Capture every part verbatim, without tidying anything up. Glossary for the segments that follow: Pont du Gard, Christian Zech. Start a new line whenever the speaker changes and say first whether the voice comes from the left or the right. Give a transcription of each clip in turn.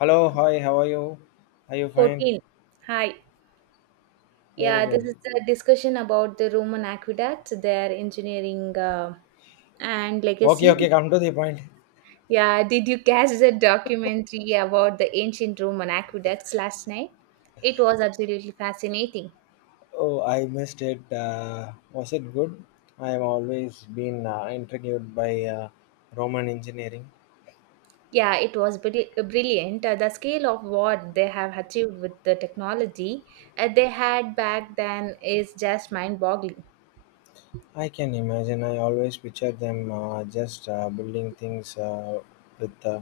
left: Hello, hi, how are you? Are you fine?
right: fourteen. Hi.
left: Very
right: Yeah, this
left: good.
right: is a discussion about the Roman aqueducts, their engineering, uh, and
left: Okay,
right: legacy.
left: okay, come to the point.
right: Yeah, did you catch the documentary about the ancient Roman aqueducts last night? It was absolutely fascinating.
left: Oh, I missed it. Uh, was it good? I have always been uh, intrigued by uh, Roman engineering.
right: Yeah, it was bri- brilliant. Uh, the scale of what they have achieved with the technology uh, they had back then is just mind boggling.
left: I can imagine. I always picture them uh, just uh, building things uh, with uh,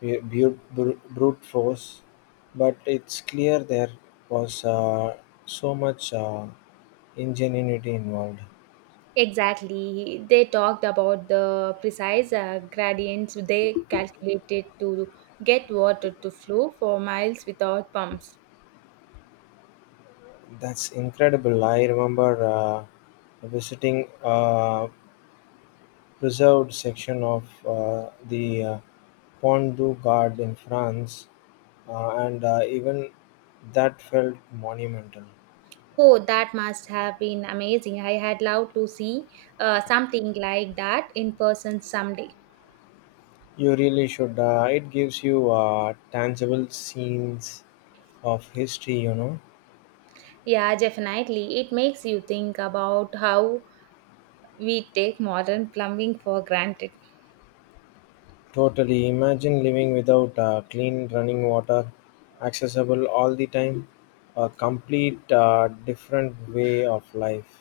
left: bu- bu- bru- brute force, but it's clear there was uh, so much uh, ingenuity involved.
right: Exactly. They talked about the precise uh, gradients they calculated to get water to flow for miles without pumps.
left: That's incredible. I remember. Uh, Visiting a preserved section of uh, the uh, Pont du Gard in France, uh, and uh, even that felt monumental.
right: Oh, that must have been amazing. I had loved to see uh, something like that in person someday.
left: You really should. Uh, it gives you uh, tangible scenes of history, you know.
right: Yeah, definitely. It makes you think about how we take modern plumbing for granted.
left: Totally. Imagine living without uh, clean running water, accessible all the time, a complete uh, different way of life.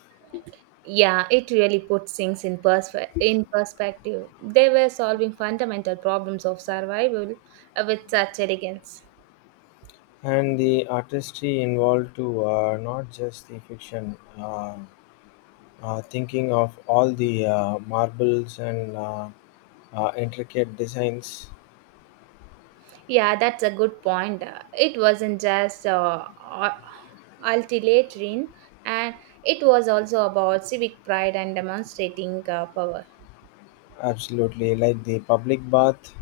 right: Yeah, it really puts things in perspe- in perspective. They were solving fundamental problems of survival uh, with such elegance.
left: And the artistry involved too, uh, not just the fiction. Uh, uh, thinking of all the uh, marbles and uh, uh, intricate designs,
right: Yeah, that's a good point. Uh, It wasn't just uh, uh, ultimatarian, and it was also about civic pride and demonstrating uh, power.
left: absolutely, like the public bath,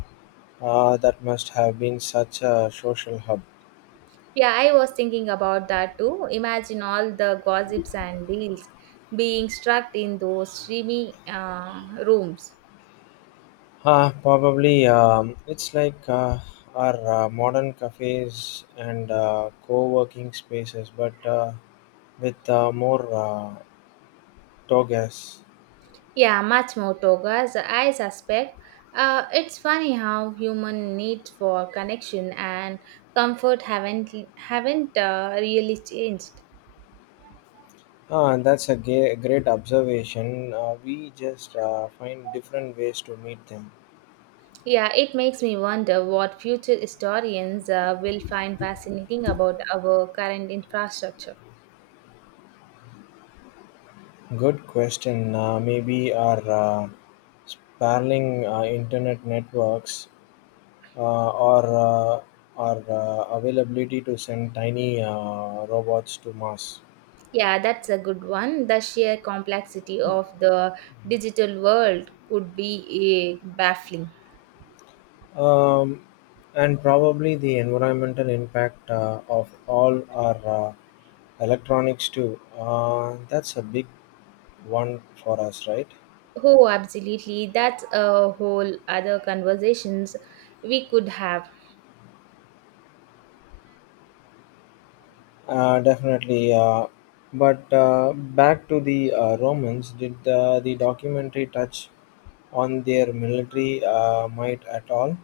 left: uh, that must have been such a social hub.
right: Yeah, I was thinking about that too. Imagine all the gossips and deals being struck in those streamy uh, rooms.
left: Uh, probably, um, it's like uh, our uh, modern cafes and uh, co working spaces, but uh, with uh, more uh, togas.
right: Yeah, much more togas, I suspect. Uh, it's funny how human need for connection and comfort haven't haven't uh, really changed.
left: Ah, and that's a ga- great observation. Uh, we just uh, find different ways to meet them.
right: Yeah, it makes me wonder what future historians uh, will find fascinating about our current infrastructure.
left: Good question. Uh, maybe our uh, sprawling uh, internet networks uh, or uh, our uh, availability to send tiny uh, robots to Mars.
right: Yeah, that's a good one. The sheer complexity of the digital world could be uh, baffling.
left: Um, and probably the environmental impact uh, of all our uh, electronics too. Uh, that's a big one for us, right?
right: Oh, absolutely. That's a whole other conversations we could have.
left: Uh, definitely. Uh, but uh, back to the uh, Romans, did the, the documentary touch on their military uh, might at all?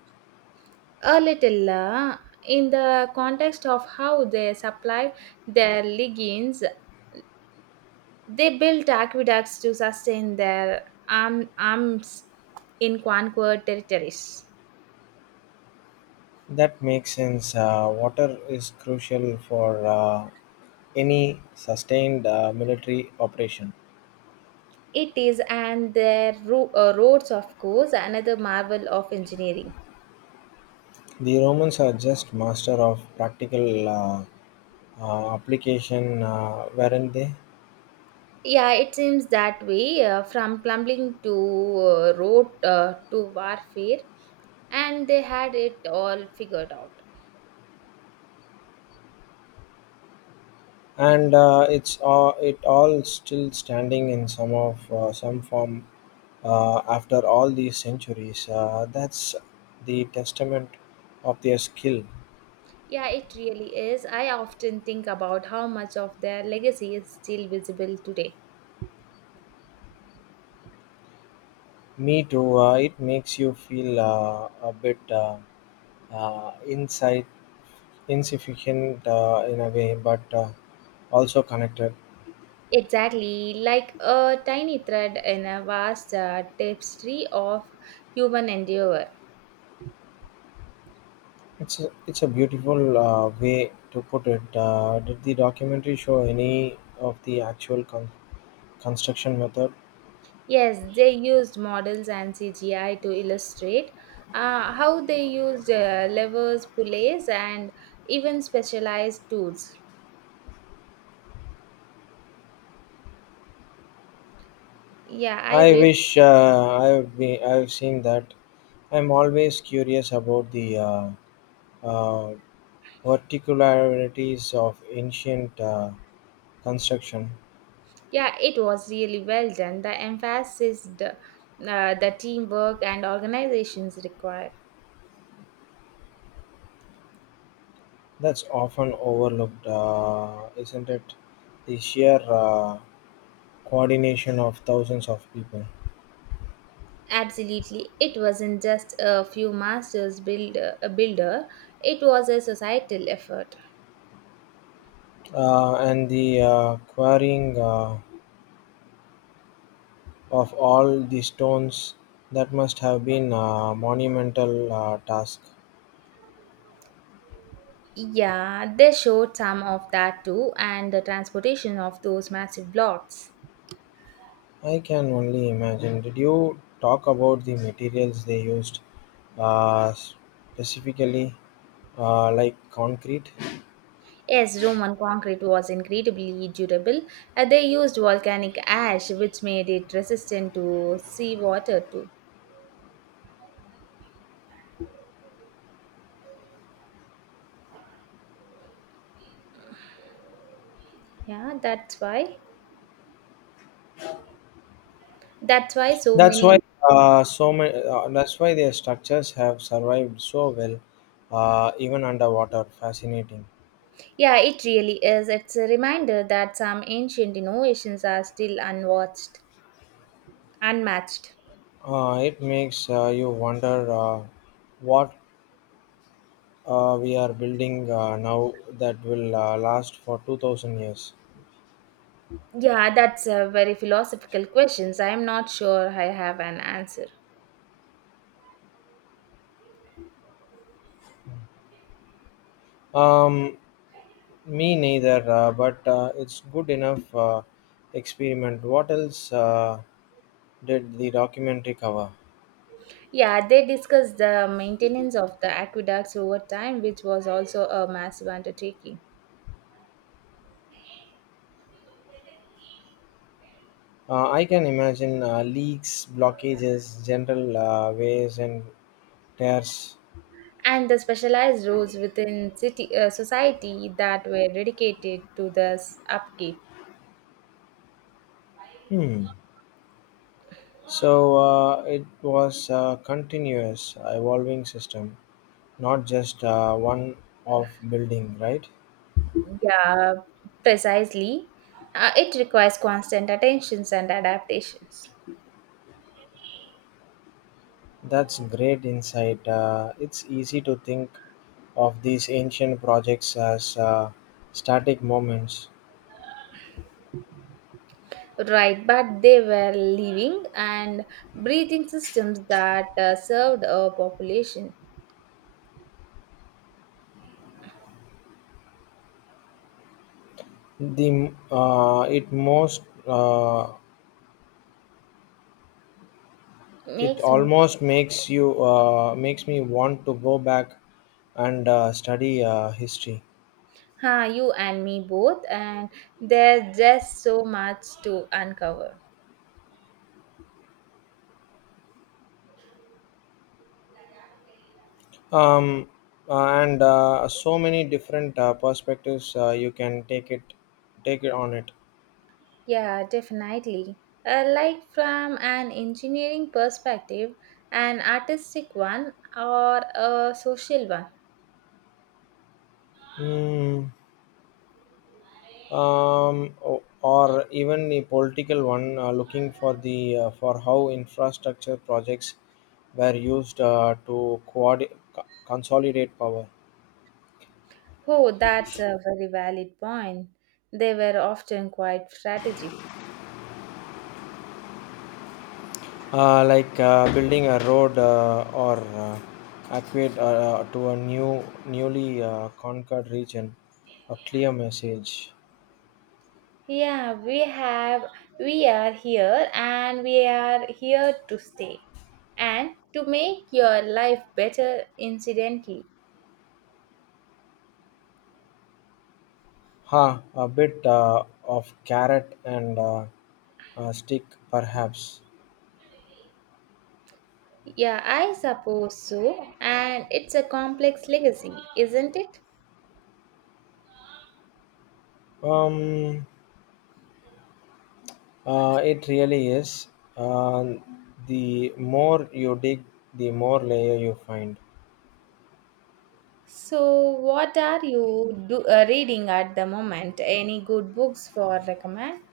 right: A little, uh, in the context of how they supplied their legions, they built aqueducts to sustain their arm, arms in conquered territories.
left: That makes sense. Uh, water is crucial for uh, any sustained uh, military operation.
right: It is, and their ro- uh, roads, of course, another marvel of engineering.
left: The Romans are just master of practical uh, uh, application, uh, weren't they?
right: Yeah, it seems that way uh, from plumbing to uh, road uh, to warfare, and they had it all figured out.
left: and uh, it's uh, it all still standing in some of uh, some form uh, after all these centuries. Uh, that's the testament of their skill.
right: Yeah, it really is. I often think about how much of their legacy is still visible today.
left: Me too. Uh, it makes you feel uh, a bit uh, uh, inside insufficient uh, in a way, but uh, also connected.
right: Exactly, like a tiny thread in a vast uh, tapestry of human endeavor.
left: It's a, it's a beautiful uh, way to put it. Uh, did the documentary show any of the actual con- construction method?
right: Yes, they used models and C G I to illustrate uh, how they used uh, levers, pulleys, and even specialized tools. Yeah, I
left: I
right: wish.
left: wish uh, I've been, I've seen that. I'm always curious about the uh, uh, particularities of ancient uh, construction.
right: Yeah, it was really well done. The emphasis, the, uh, the teamwork, and organizations required.
left: That's often overlooked, uh, isn't it? The sheer uh, coordination of thousands of people
right: Absolutely, it wasn't just a few masters build a builder. It was a societal effort.
left: uh, and the uh, quarrying uh, of all the stones that must have been a monumental uh, task.
right: Yeah, they showed some of that too, and the transportation of those massive blocks.
left: I can only imagine. Did you talk about the materials they used, uh, specifically uh, like concrete?
right: Yes, Roman concrete was incredibly durable. Uh, they used volcanic ash, which made it resistant to seawater too. Yeah, that's why. That's why so
left: That's
right: many.
left: why uh, so many. Uh, that's why their structures have survived so well, uh, even underwater. Fascinating.
right: Yeah, it really is. It's a reminder that some ancient innovations are still unwatched, unmatched.
left: Uh, it makes uh, you wonder uh, what uh, we are building uh, now that will uh, last for two thousand years.
right: Yeah, that's a very philosophical questions. I'm not sure I have an answer.
left: Um, Me neither, uh, but uh, it's good enough uh, experiment. What else uh, did the documentary cover?
right: Yeah, they discussed the maintenance of the aqueducts over time, which was also a massive undertaking,
left: Uh, I can imagine uh, leaks, blockages, general uh, waves, and tears.
right: and the specialized roles within city uh, society that were dedicated to this upkeep.
left: Hmm. So uh, it was a continuous, evolving system, not just uh, one off building, right?
right: Yeah, precisely. Uh, it requires constant attentions and adaptations.
left: That's great insight. Uh, it's easy to think of these ancient projects as uh, static moments.
right: Right, but they were living and breathing systems that uh, served a population
left: The uh, it most uh, it
right: makes me,
left: almost makes you uh, makes me want to go back and uh, study uh, history.
right: huh? You and me both, and there's just so much to uncover.
left: Um, uh, and uh, so many different uh, perspectives uh, you can take it take it on it.
right: Yeah, definitely, uh, like from an engineering perspective, an artistic one, or a social one.
left: Mm, um, o- or even the political one uh, looking for the uh, for how infrastructure projects were used uh, to coordi- co- consolidate power.
right: Oh, that's a very valid point, they were often quite strategic.
left: uh, like uh, building a road uh, or uh, aqueduct uh, to a new newly uh, conquered region, a clear message.
right: Yeah, we have, we are here and we are here to stay, and to make your life better incidentally.
left: Huh, a bit uh, of carrot and uh, uh, stick perhaps.
right: Yeah, I suppose so. And it's a complex legacy, isn't it?
left: Um uh, it really is, uh, the more you dig the more layer you find.
right: So, what are you do, uh, reading at the moment? Any good books for recommend?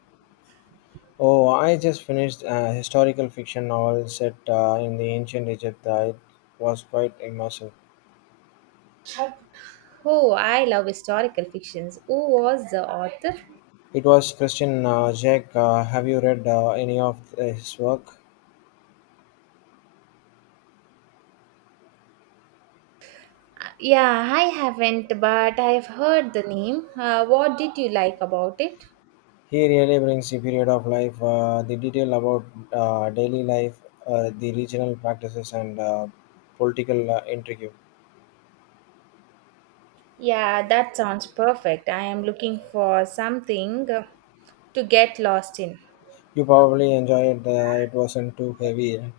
left: Oh, I just finished a historical fiction novel set uh, in the ancient Egypt. Uh, it was quite immersive.
right: Oh, I love historical fictions. Who was the author?
left: It was Christian Zech, have you read uh, any of his work?
right: Uh, Yeah, I haven't, but I've heard the name. Uh, what did you like about it?
left: He really brings the period of life, uh, the detail about uh, daily life, uh, the regional practices, and uh, political uh, intrigue.
right: Yeah, that sounds perfect. I am looking for something uh, to get lost in.
left: You probably enjoyed it. Uh, it wasn't too heavy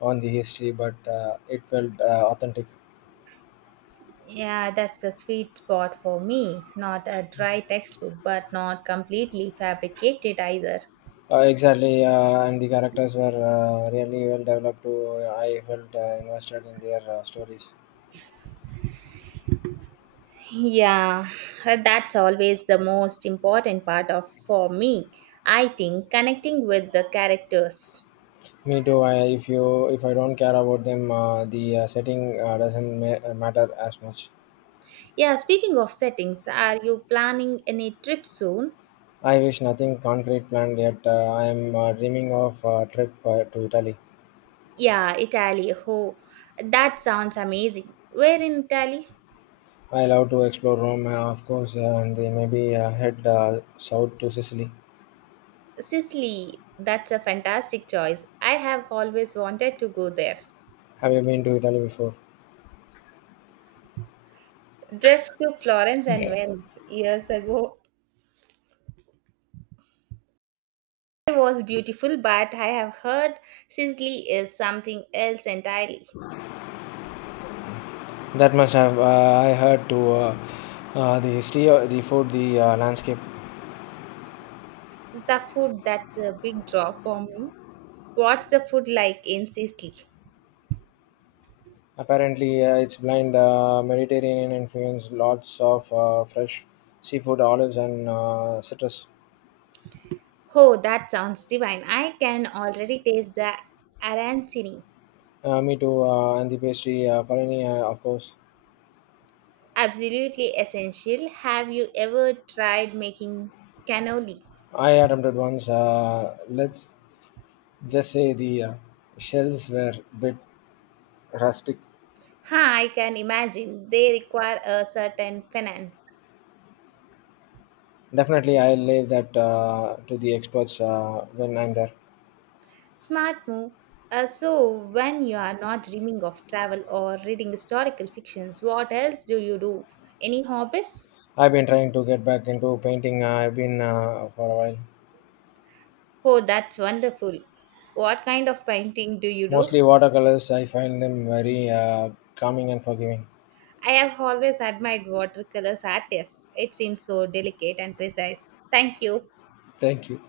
left: on the history, but uh, it felt uh, authentic.
right: Yeah, that's the sweet spot for me. Not a dry textbook, but not completely fabricated either.
left: Uh, exactly, uh, and the characters were uh, really well developed. Too. I felt uh, invested in their uh, stories.
right: Yeah, uh, that's always the most important part of for me. I think connecting with the characters.
left: Me too. I, if you if I don't care about them, uh, the uh, setting uh, doesn't ma- uh, matter as much.
right: Yeah, speaking of settings, are you planning any trip soon?
left: I wish, nothing concrete planned yet. Uh, I am uh, dreaming of a trip uh, to Italy.
right: Yeah, Italy. Oh, that sounds amazing. Where in Italy?
left: I love to explore Rome, uh, of course, uh, and then maybe uh, head uh, south to Sicily.
right: Sicily. That's a fantastic choice. I have always wanted to go there.
left: Have you been to Italy before?
right: Just to Florence and Venice years ago. It was beautiful, but I have heard Sicily is something else entirely.
left: That must have. Uh, I heard to uh, uh, the history, uh, the food, the uh, landscape.
right: The food, that's a big draw for me. What's the food like in Sicily?
left: Apparently, uh, its blind uh, Mediterranean influence, lots of uh, fresh seafood, olives, and uh, citrus.
right: Oh, that sounds divine. I can already taste the arancini.
left: Uh, me too, uh, and the pastry, uh, panini, uh, of course.
right: Absolutely essential. Have you ever tried making cannoli?
left: I attempted once. Uh, let's just say the uh, shells were a bit rustic.
right: Huh, I can imagine. They require a certain finance.
left: Definitely, I'll leave that uh, to the experts uh, when I'm there.
right: Smart move. Uh, so, when you are not dreaming of travel or reading historical fictions, what else do you do? Any hobbies?
left: I've been trying to get back into painting. Uh, I've been uh, for a while.
right: Oh, that's wonderful. What kind of painting do you do?
left: Mostly watercolors. I find them very uh, calming and forgiving.
right: I have always admired watercolors artists. It seems so delicate and precise. Thank you.
left: Thank you.